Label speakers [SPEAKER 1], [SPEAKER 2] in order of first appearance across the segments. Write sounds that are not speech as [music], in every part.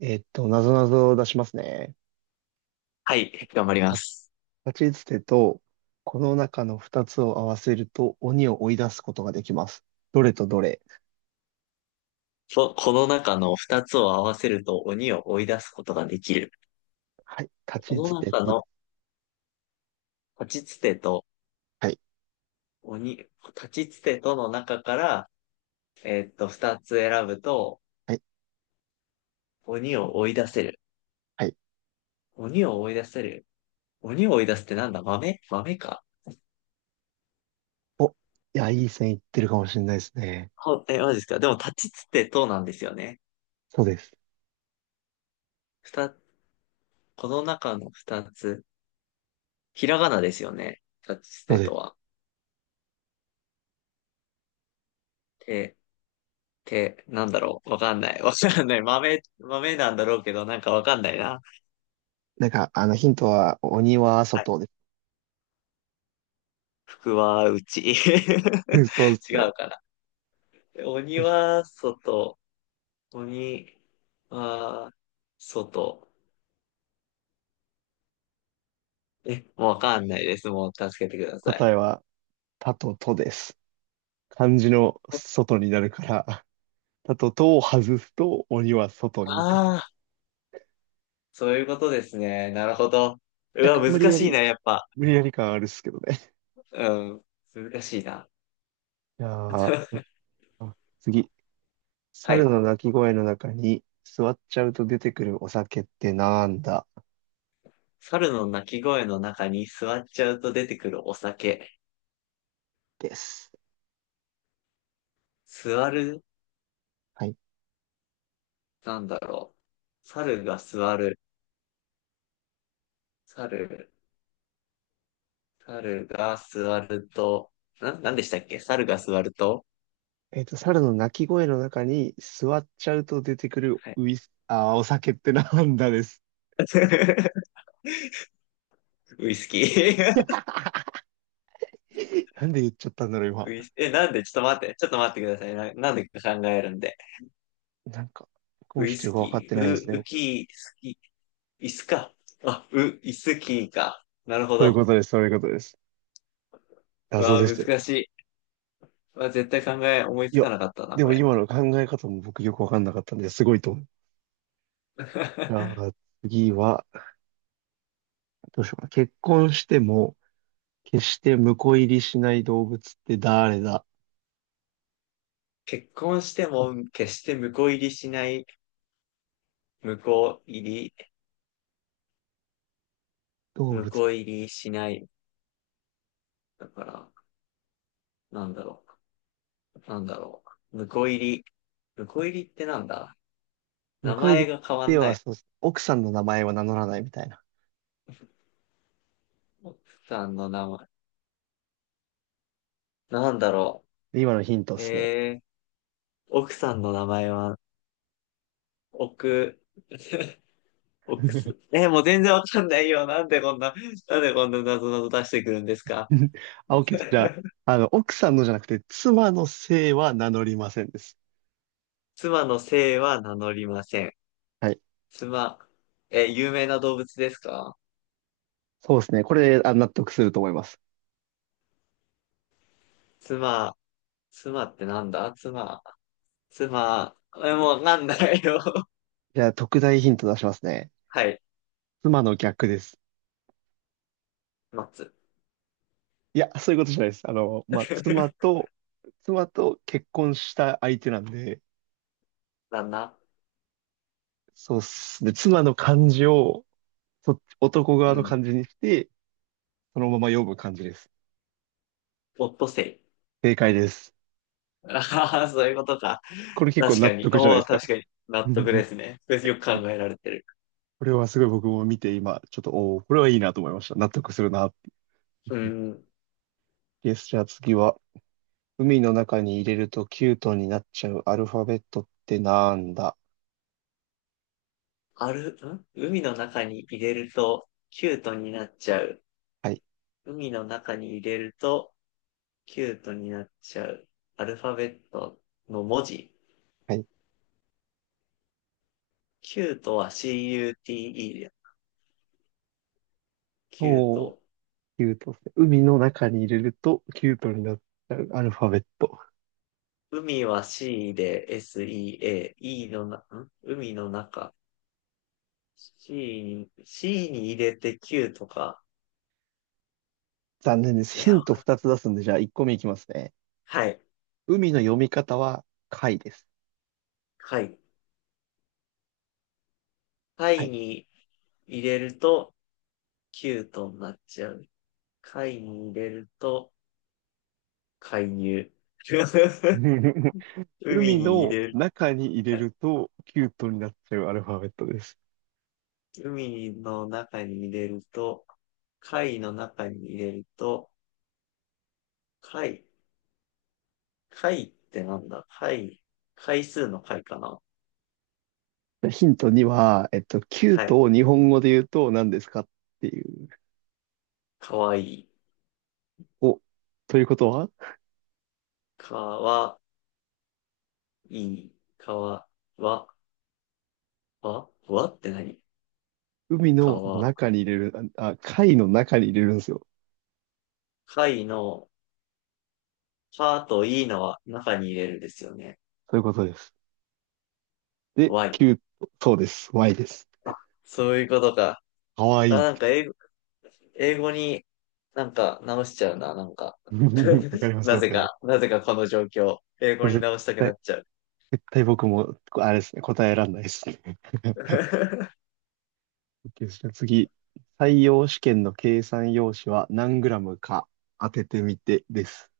[SPEAKER 1] なぞなぞを出しますね。
[SPEAKER 2] はい、頑張りま
[SPEAKER 1] た
[SPEAKER 2] す。
[SPEAKER 1] 立ちつてと、この中の二つを合わせると鬼を追い出すことができます。どれとどれ？
[SPEAKER 2] ここの中の二つを合わせると鬼を追い出すことができる。
[SPEAKER 1] はい。立
[SPEAKER 2] こ
[SPEAKER 1] ちつ
[SPEAKER 2] の
[SPEAKER 1] て
[SPEAKER 2] 中
[SPEAKER 1] とで、
[SPEAKER 2] の立ちつてと
[SPEAKER 1] はい。
[SPEAKER 2] 鬼、立ちつてとの中から、二つ選ぶと
[SPEAKER 1] はい。
[SPEAKER 2] 鬼を追い出せる。
[SPEAKER 1] はい。
[SPEAKER 2] 鬼を追い出せる。鬼を追い出すってなんだ？豆豆か？
[SPEAKER 1] お、いや、いい線いってるかもしれないですね。
[SPEAKER 2] ほえ、マジですか？でも立ちつてとなんですよね。
[SPEAKER 1] そうです。
[SPEAKER 2] 二、この中の二つ。ひらがなですよね。立ちつ
[SPEAKER 1] そう
[SPEAKER 2] て
[SPEAKER 1] で
[SPEAKER 2] と
[SPEAKER 1] す。
[SPEAKER 2] は。で、て、なんだろう。わかんない。わかんない。豆、豆なんだろうけど、なんかわかんないな。
[SPEAKER 1] なんか、あの、ヒントは、鬼は
[SPEAKER 2] はい。
[SPEAKER 1] 外で
[SPEAKER 2] 福は内。[laughs]
[SPEAKER 1] す。[laughs] そうです
[SPEAKER 2] 違
[SPEAKER 1] ね。
[SPEAKER 2] うかな。鬼
[SPEAKER 1] よし、
[SPEAKER 2] は外。鬼は外。え、もうわかんないです。もう助けてください。
[SPEAKER 1] 答えは、たととです。漢字の外になるから、[laughs] たととを外すと鬼は外に行く。
[SPEAKER 2] ああー、そういうことですね。なるほど。う
[SPEAKER 1] 若
[SPEAKER 2] わ、
[SPEAKER 1] 干無理
[SPEAKER 2] 難
[SPEAKER 1] や
[SPEAKER 2] しい
[SPEAKER 1] り、
[SPEAKER 2] な、やっぱ。
[SPEAKER 1] 無理やり感あるっすけどね。
[SPEAKER 2] うん。難しいな。
[SPEAKER 1] じゃあ、どうし
[SPEAKER 2] [laughs]
[SPEAKER 1] よう。次。
[SPEAKER 2] は
[SPEAKER 1] 猿
[SPEAKER 2] い。
[SPEAKER 1] の鳴き声の中に座っちゃうと出てくるお酒ってなんだ？
[SPEAKER 2] 猿の鳴き声の中に座っちゃうと出てくるお酒。
[SPEAKER 1] です。
[SPEAKER 2] 座る。
[SPEAKER 1] はい。
[SPEAKER 2] なんだろう。猿が座る。猿、猿が座ると、なんでしたっけ猿が座ると、
[SPEAKER 1] 猿の鳴き声の中に座っちゃうと出てくる
[SPEAKER 2] はい。
[SPEAKER 1] ウイス、お酒ってなんだ？です。
[SPEAKER 2] [laughs] ウイスキー。
[SPEAKER 1] [laughs] なんで言っちゃったんだろう、
[SPEAKER 2] [laughs]
[SPEAKER 1] 今。
[SPEAKER 2] ウイス、なんでちょっと待って、ちょっと待ってください。なんでか考えるんで。
[SPEAKER 1] なんか、僕
[SPEAKER 2] ウ
[SPEAKER 1] もちょっ
[SPEAKER 2] イ
[SPEAKER 1] とよ
[SPEAKER 2] ス
[SPEAKER 1] くわかっ
[SPEAKER 2] キ
[SPEAKER 1] て
[SPEAKER 2] ー、
[SPEAKER 1] ないで
[SPEAKER 2] ウ、
[SPEAKER 1] すね。
[SPEAKER 2] ウキー、スキー、イスか。あ、ウ、イスキーか。なるほ
[SPEAKER 1] そういう
[SPEAKER 2] ど。
[SPEAKER 1] ことです、そういうことです。
[SPEAKER 2] う
[SPEAKER 1] 謎
[SPEAKER 2] わ
[SPEAKER 1] で
[SPEAKER 2] ー、
[SPEAKER 1] すよ。
[SPEAKER 2] 難しい。うわ絶対考え、思い
[SPEAKER 1] い
[SPEAKER 2] つ
[SPEAKER 1] や、
[SPEAKER 2] かなかったな、
[SPEAKER 1] で
[SPEAKER 2] こ
[SPEAKER 1] も
[SPEAKER 2] れ。
[SPEAKER 1] 今の考え方も僕よくわかんなかったんで、すごいと思う。じゃ
[SPEAKER 2] [laughs]
[SPEAKER 1] あ、次は、どうしようかな。結婚しても、決して婿入りしない動物って誰だ？
[SPEAKER 2] 結婚しても、決して婿入りしない、婿入り
[SPEAKER 1] 動
[SPEAKER 2] 向
[SPEAKER 1] 物。
[SPEAKER 2] こう入りしない。だから、なんだろう。なんだろう。向こう入り。向こう入りってなんだ？
[SPEAKER 1] 婿
[SPEAKER 2] 名
[SPEAKER 1] 入り
[SPEAKER 2] 前
[SPEAKER 1] っ
[SPEAKER 2] が変わん
[SPEAKER 1] て
[SPEAKER 2] な
[SPEAKER 1] は、
[SPEAKER 2] い。
[SPEAKER 1] そう、奥さんの名前は名乗らないみたいな。
[SPEAKER 2] 奥さんの名前。なんだろ
[SPEAKER 1] で、今のヒントっ
[SPEAKER 2] う。
[SPEAKER 1] すね。
[SPEAKER 2] 奥さんの名前は、奥、[laughs] 奥す。
[SPEAKER 1] [laughs]
[SPEAKER 2] もう全然わかんないよ。なんでこんな、なんでこんな謎々出してくるんですか？
[SPEAKER 1] あ、OK です。じゃ
[SPEAKER 2] [laughs]
[SPEAKER 1] あ、あの、奥さんのじゃなくて、妻の姓は名乗りませんです。
[SPEAKER 2] 妻の姓は名乗りません。
[SPEAKER 1] はい。
[SPEAKER 2] 妻、有名な動物ですか？
[SPEAKER 1] そうですね。これ、あ、納得すると思います。
[SPEAKER 2] 妻、妻ってなんだ妻。妻、もうわかんないよ。[laughs]
[SPEAKER 1] じゃあ、特大ヒント出しますね。
[SPEAKER 2] はい。
[SPEAKER 1] 妻の逆です。
[SPEAKER 2] 松。
[SPEAKER 1] いや、そういうことじゃないです。あの、まあ、
[SPEAKER 2] [laughs]
[SPEAKER 1] 妻と結婚した相手なんで、
[SPEAKER 2] 旦那。
[SPEAKER 1] そうっすね。妻の漢字を、そっち、男側
[SPEAKER 2] う
[SPEAKER 1] の漢
[SPEAKER 2] ん。
[SPEAKER 1] 字にして、そのまま読む感じです。
[SPEAKER 2] オットセ
[SPEAKER 1] 正解です。
[SPEAKER 2] イ。ああ、そういうことか。
[SPEAKER 1] これ結構
[SPEAKER 2] 確
[SPEAKER 1] 納
[SPEAKER 2] かに。
[SPEAKER 1] 得じゃない
[SPEAKER 2] お
[SPEAKER 1] で
[SPEAKER 2] お、
[SPEAKER 1] すか。
[SPEAKER 2] 確かに。納得で
[SPEAKER 1] [laughs]
[SPEAKER 2] すね。それよく考えられてる。
[SPEAKER 1] これはすごい僕も見て今、ちょっと、おーこれはいいなと思いました。納得するな。
[SPEAKER 2] うん。
[SPEAKER 1] よし、じゃあ次は、海の中に入れるとキュートになっちゃうアルファベットってなんだ？
[SPEAKER 2] ある、ん海の中に入れると、キュートになっちゃう。
[SPEAKER 1] はい、
[SPEAKER 2] 海の中に入れると、キュートになっちゃう。アルファベットの文字。
[SPEAKER 1] はい。
[SPEAKER 2] キュートは CUTE だよ。キュー
[SPEAKER 1] おー、
[SPEAKER 2] ト。
[SPEAKER 1] キュートですね。海の中に入れるとキュートになっちゃうアルファベット。
[SPEAKER 2] 海は C で SEA、E の海の中。C に入れて Q とか。
[SPEAKER 1] 残念です。
[SPEAKER 2] い
[SPEAKER 1] ヒ
[SPEAKER 2] や、
[SPEAKER 1] ント2つ出すんで、じゃあ1個目いきますね。
[SPEAKER 2] はい。
[SPEAKER 1] 海の読み方は、貝です。
[SPEAKER 2] はい。
[SPEAKER 1] は
[SPEAKER 2] 貝
[SPEAKER 1] い。
[SPEAKER 2] に入れると Q となっちゃう。貝に入れると介入。[laughs]
[SPEAKER 1] [laughs]
[SPEAKER 2] 海
[SPEAKER 1] 海
[SPEAKER 2] に入
[SPEAKER 1] の
[SPEAKER 2] れる。
[SPEAKER 1] 中に入れ
[SPEAKER 2] はい。
[SPEAKER 1] ると、キュートになっちゃうアルファベットです。
[SPEAKER 2] 海の中に入れると、貝の中に入れると、貝、貝ってなんだ貝、回数の貝かな？
[SPEAKER 1] ヒント2は、キュー
[SPEAKER 2] は
[SPEAKER 1] ト
[SPEAKER 2] い。
[SPEAKER 1] を日本語で言うと何ですか？っていう。
[SPEAKER 2] かわいい。
[SPEAKER 1] お、ということは、
[SPEAKER 2] かわいい。かわ、わ、わ、わって何？
[SPEAKER 1] 海
[SPEAKER 2] か
[SPEAKER 1] の
[SPEAKER 2] わ、
[SPEAKER 1] 中に入れる、あ、あ貝の中に入れるんですよ。
[SPEAKER 2] かいの、かといいのは中に入れるですよね。
[SPEAKER 1] そういうことです。で、
[SPEAKER 2] わい。
[SPEAKER 1] キュート、そうです。Y です。
[SPEAKER 2] あ、そういうことか。
[SPEAKER 1] かわ
[SPEAKER 2] あ、
[SPEAKER 1] いい。
[SPEAKER 2] 英語になんか直しちゃうな、なんか。
[SPEAKER 1] [laughs] わかり
[SPEAKER 2] [laughs]
[SPEAKER 1] ます、
[SPEAKER 2] な
[SPEAKER 1] わ
[SPEAKER 2] ぜ
[SPEAKER 1] かりま
[SPEAKER 2] か、
[SPEAKER 1] す。
[SPEAKER 2] なぜかこの状況。英
[SPEAKER 1] こ
[SPEAKER 2] 語
[SPEAKER 1] れ
[SPEAKER 2] に直したくな
[SPEAKER 1] 対、
[SPEAKER 2] っちゃう。
[SPEAKER 1] 絶対僕も、あれですね、答えらんないですね。[laughs]
[SPEAKER 2] [laughs]
[SPEAKER 1] OK ですね。次。採用試験の計算用紙は何グラムか当ててみてです。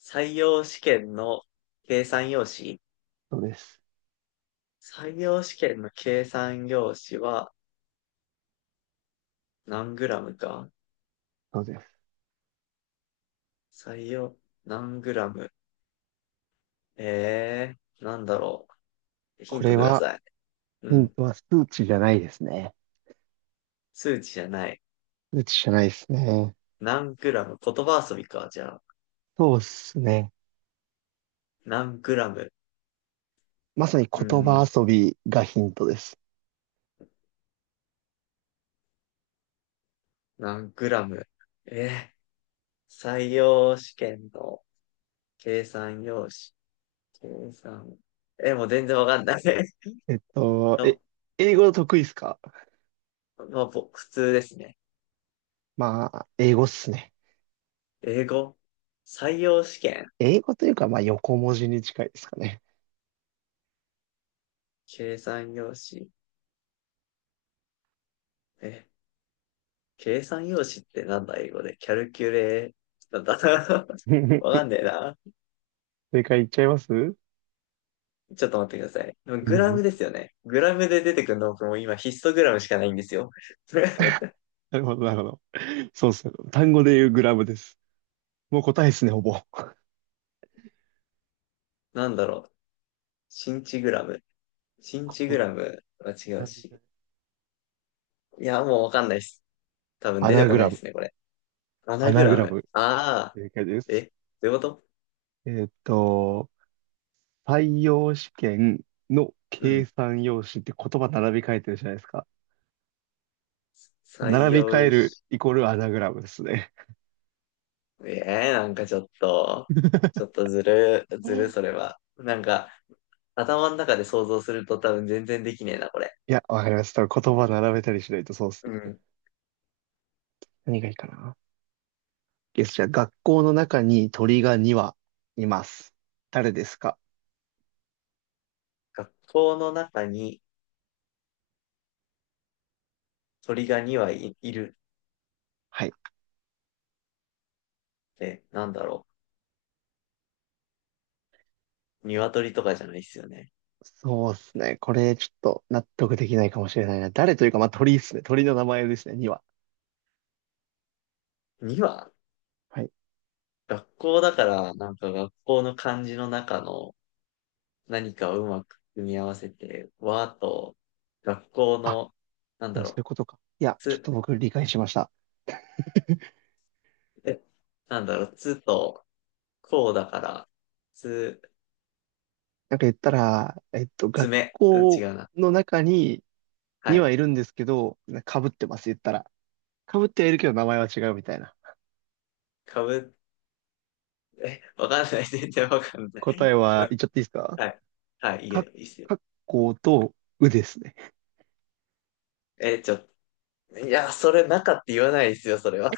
[SPEAKER 2] 採用試験の計算用紙
[SPEAKER 1] そうです。
[SPEAKER 2] 採用試験の計算用紙は何グラムか？
[SPEAKER 1] そうです。
[SPEAKER 2] 採用、何グラム。えなんだろう。ヒ
[SPEAKER 1] こ
[SPEAKER 2] ント
[SPEAKER 1] れ
[SPEAKER 2] くだ
[SPEAKER 1] は、
[SPEAKER 2] さい。う
[SPEAKER 1] ヒン
[SPEAKER 2] ん。
[SPEAKER 1] トは数値じゃないですね。
[SPEAKER 2] 数値じゃない。
[SPEAKER 1] 数値じゃないですね。
[SPEAKER 2] 何グラム。言葉遊びか、じゃあ。
[SPEAKER 1] そうですね。
[SPEAKER 2] 何グラム。
[SPEAKER 1] まさに
[SPEAKER 2] う
[SPEAKER 1] 言葉
[SPEAKER 2] ん、
[SPEAKER 1] 遊びがヒントです。
[SPEAKER 2] 何グラム。えー、採用試験の計算用紙。計算。もう全然わかんない。[laughs]
[SPEAKER 1] えっと、え、
[SPEAKER 2] の
[SPEAKER 1] 英語得意ですか？
[SPEAKER 2] まあ、普通ですね。
[SPEAKER 1] まあ、英語っすね。
[SPEAKER 2] 英語。採用試験。
[SPEAKER 1] 英語というか、まあ、横文字に近いですかね。
[SPEAKER 2] 計算用紙。え計算用紙ってなんだ英語で。キャルキュレー、なんだ？ [laughs] わ
[SPEAKER 1] [laughs]
[SPEAKER 2] かんねえな。
[SPEAKER 1] 正解いっちゃいます？
[SPEAKER 2] ちょっと待ってください。でも
[SPEAKER 1] う
[SPEAKER 2] グラムで
[SPEAKER 1] ん。
[SPEAKER 2] すよね。グラムで出てくるの僕も今ヒストグラムしかないんですよ。[laughs]
[SPEAKER 1] なるほど、なるほど。そうっすね。単語で言うグラムです。もう答えですね、ほぼ。
[SPEAKER 2] なんだろう。シンチグラム。シンチ
[SPEAKER 1] 言
[SPEAKER 2] グラ
[SPEAKER 1] 葉
[SPEAKER 2] ムは違う
[SPEAKER 1] 選び
[SPEAKER 2] し。
[SPEAKER 1] が
[SPEAKER 2] いや、もうわかんないっす。多分
[SPEAKER 1] ア
[SPEAKER 2] 出て
[SPEAKER 1] ナ
[SPEAKER 2] こ
[SPEAKER 1] グ
[SPEAKER 2] ない
[SPEAKER 1] ラ
[SPEAKER 2] っ
[SPEAKER 1] ム。
[SPEAKER 2] すね、これ。ア
[SPEAKER 1] ア
[SPEAKER 2] ナグ
[SPEAKER 1] ナグ
[SPEAKER 2] ラ
[SPEAKER 1] ラ
[SPEAKER 2] ム。
[SPEAKER 1] ム。
[SPEAKER 2] ああ。
[SPEAKER 1] 正解です。
[SPEAKER 2] え、どういうこと？
[SPEAKER 1] えっと、採用試験の
[SPEAKER 2] う
[SPEAKER 1] 計
[SPEAKER 2] ん。
[SPEAKER 1] 算用紙って言葉並び替えてるじゃないですか。
[SPEAKER 2] 採
[SPEAKER 1] 並び替え
[SPEAKER 2] 用
[SPEAKER 1] る
[SPEAKER 2] し、
[SPEAKER 1] イコールアナグラムですね。
[SPEAKER 2] ええなんかちょっと、ちょっ
[SPEAKER 1] [laughs]
[SPEAKER 2] とずる、ずる、それは。なんか、頭の中で想像すると多分全然できねえな、これ。
[SPEAKER 1] いや、わかりました。言葉並べたりしないとそうっす。
[SPEAKER 2] うん。
[SPEAKER 1] 何がいいかな。じゃあ、学校の中に鳥が2羽います。誰ですか？
[SPEAKER 2] 学校の中に鳥が2羽いる
[SPEAKER 1] はい。
[SPEAKER 2] って、なんだろう。鶏とかじゃないっすよね。
[SPEAKER 1] そうですね。これ、ちょっと納得できないかもしれないな。誰というか、まあ、鳥ですね。鳥の名前ですね、2羽。
[SPEAKER 2] 2羽
[SPEAKER 1] はい。
[SPEAKER 2] 学校だから、なんか学校の漢字の中の何かをうまく組み合わせて、和と、学校の、なん
[SPEAKER 1] で
[SPEAKER 2] だ
[SPEAKER 1] もそうい
[SPEAKER 2] ろ
[SPEAKER 1] うことか。いや、
[SPEAKER 2] う、
[SPEAKER 1] ちょっと
[SPEAKER 2] つ、
[SPEAKER 1] 僕理解しました。
[SPEAKER 2] え、なんだろう、つと、こうだから、つ、
[SPEAKER 1] なんか言ったら、学
[SPEAKER 2] 爪。うん、違
[SPEAKER 1] 校
[SPEAKER 2] うな。
[SPEAKER 1] の中に、
[SPEAKER 2] は
[SPEAKER 1] には
[SPEAKER 2] い。
[SPEAKER 1] いるんですけど、かぶってます、言ったら。かぶってはいるけど名前は違うみたいな。
[SPEAKER 2] かぶ、え、わかんない。[laughs] 全然わかんな
[SPEAKER 1] 答
[SPEAKER 2] い。
[SPEAKER 1] えは言っちゃっていいです
[SPEAKER 2] [laughs]
[SPEAKER 1] か？
[SPEAKER 2] はい。はい、いい
[SPEAKER 1] か、
[SPEAKER 2] よ、いいっすよ。
[SPEAKER 1] かっこうとうですね。
[SPEAKER 2] え、ちょ、いや、それ中って言わないですよ、それは。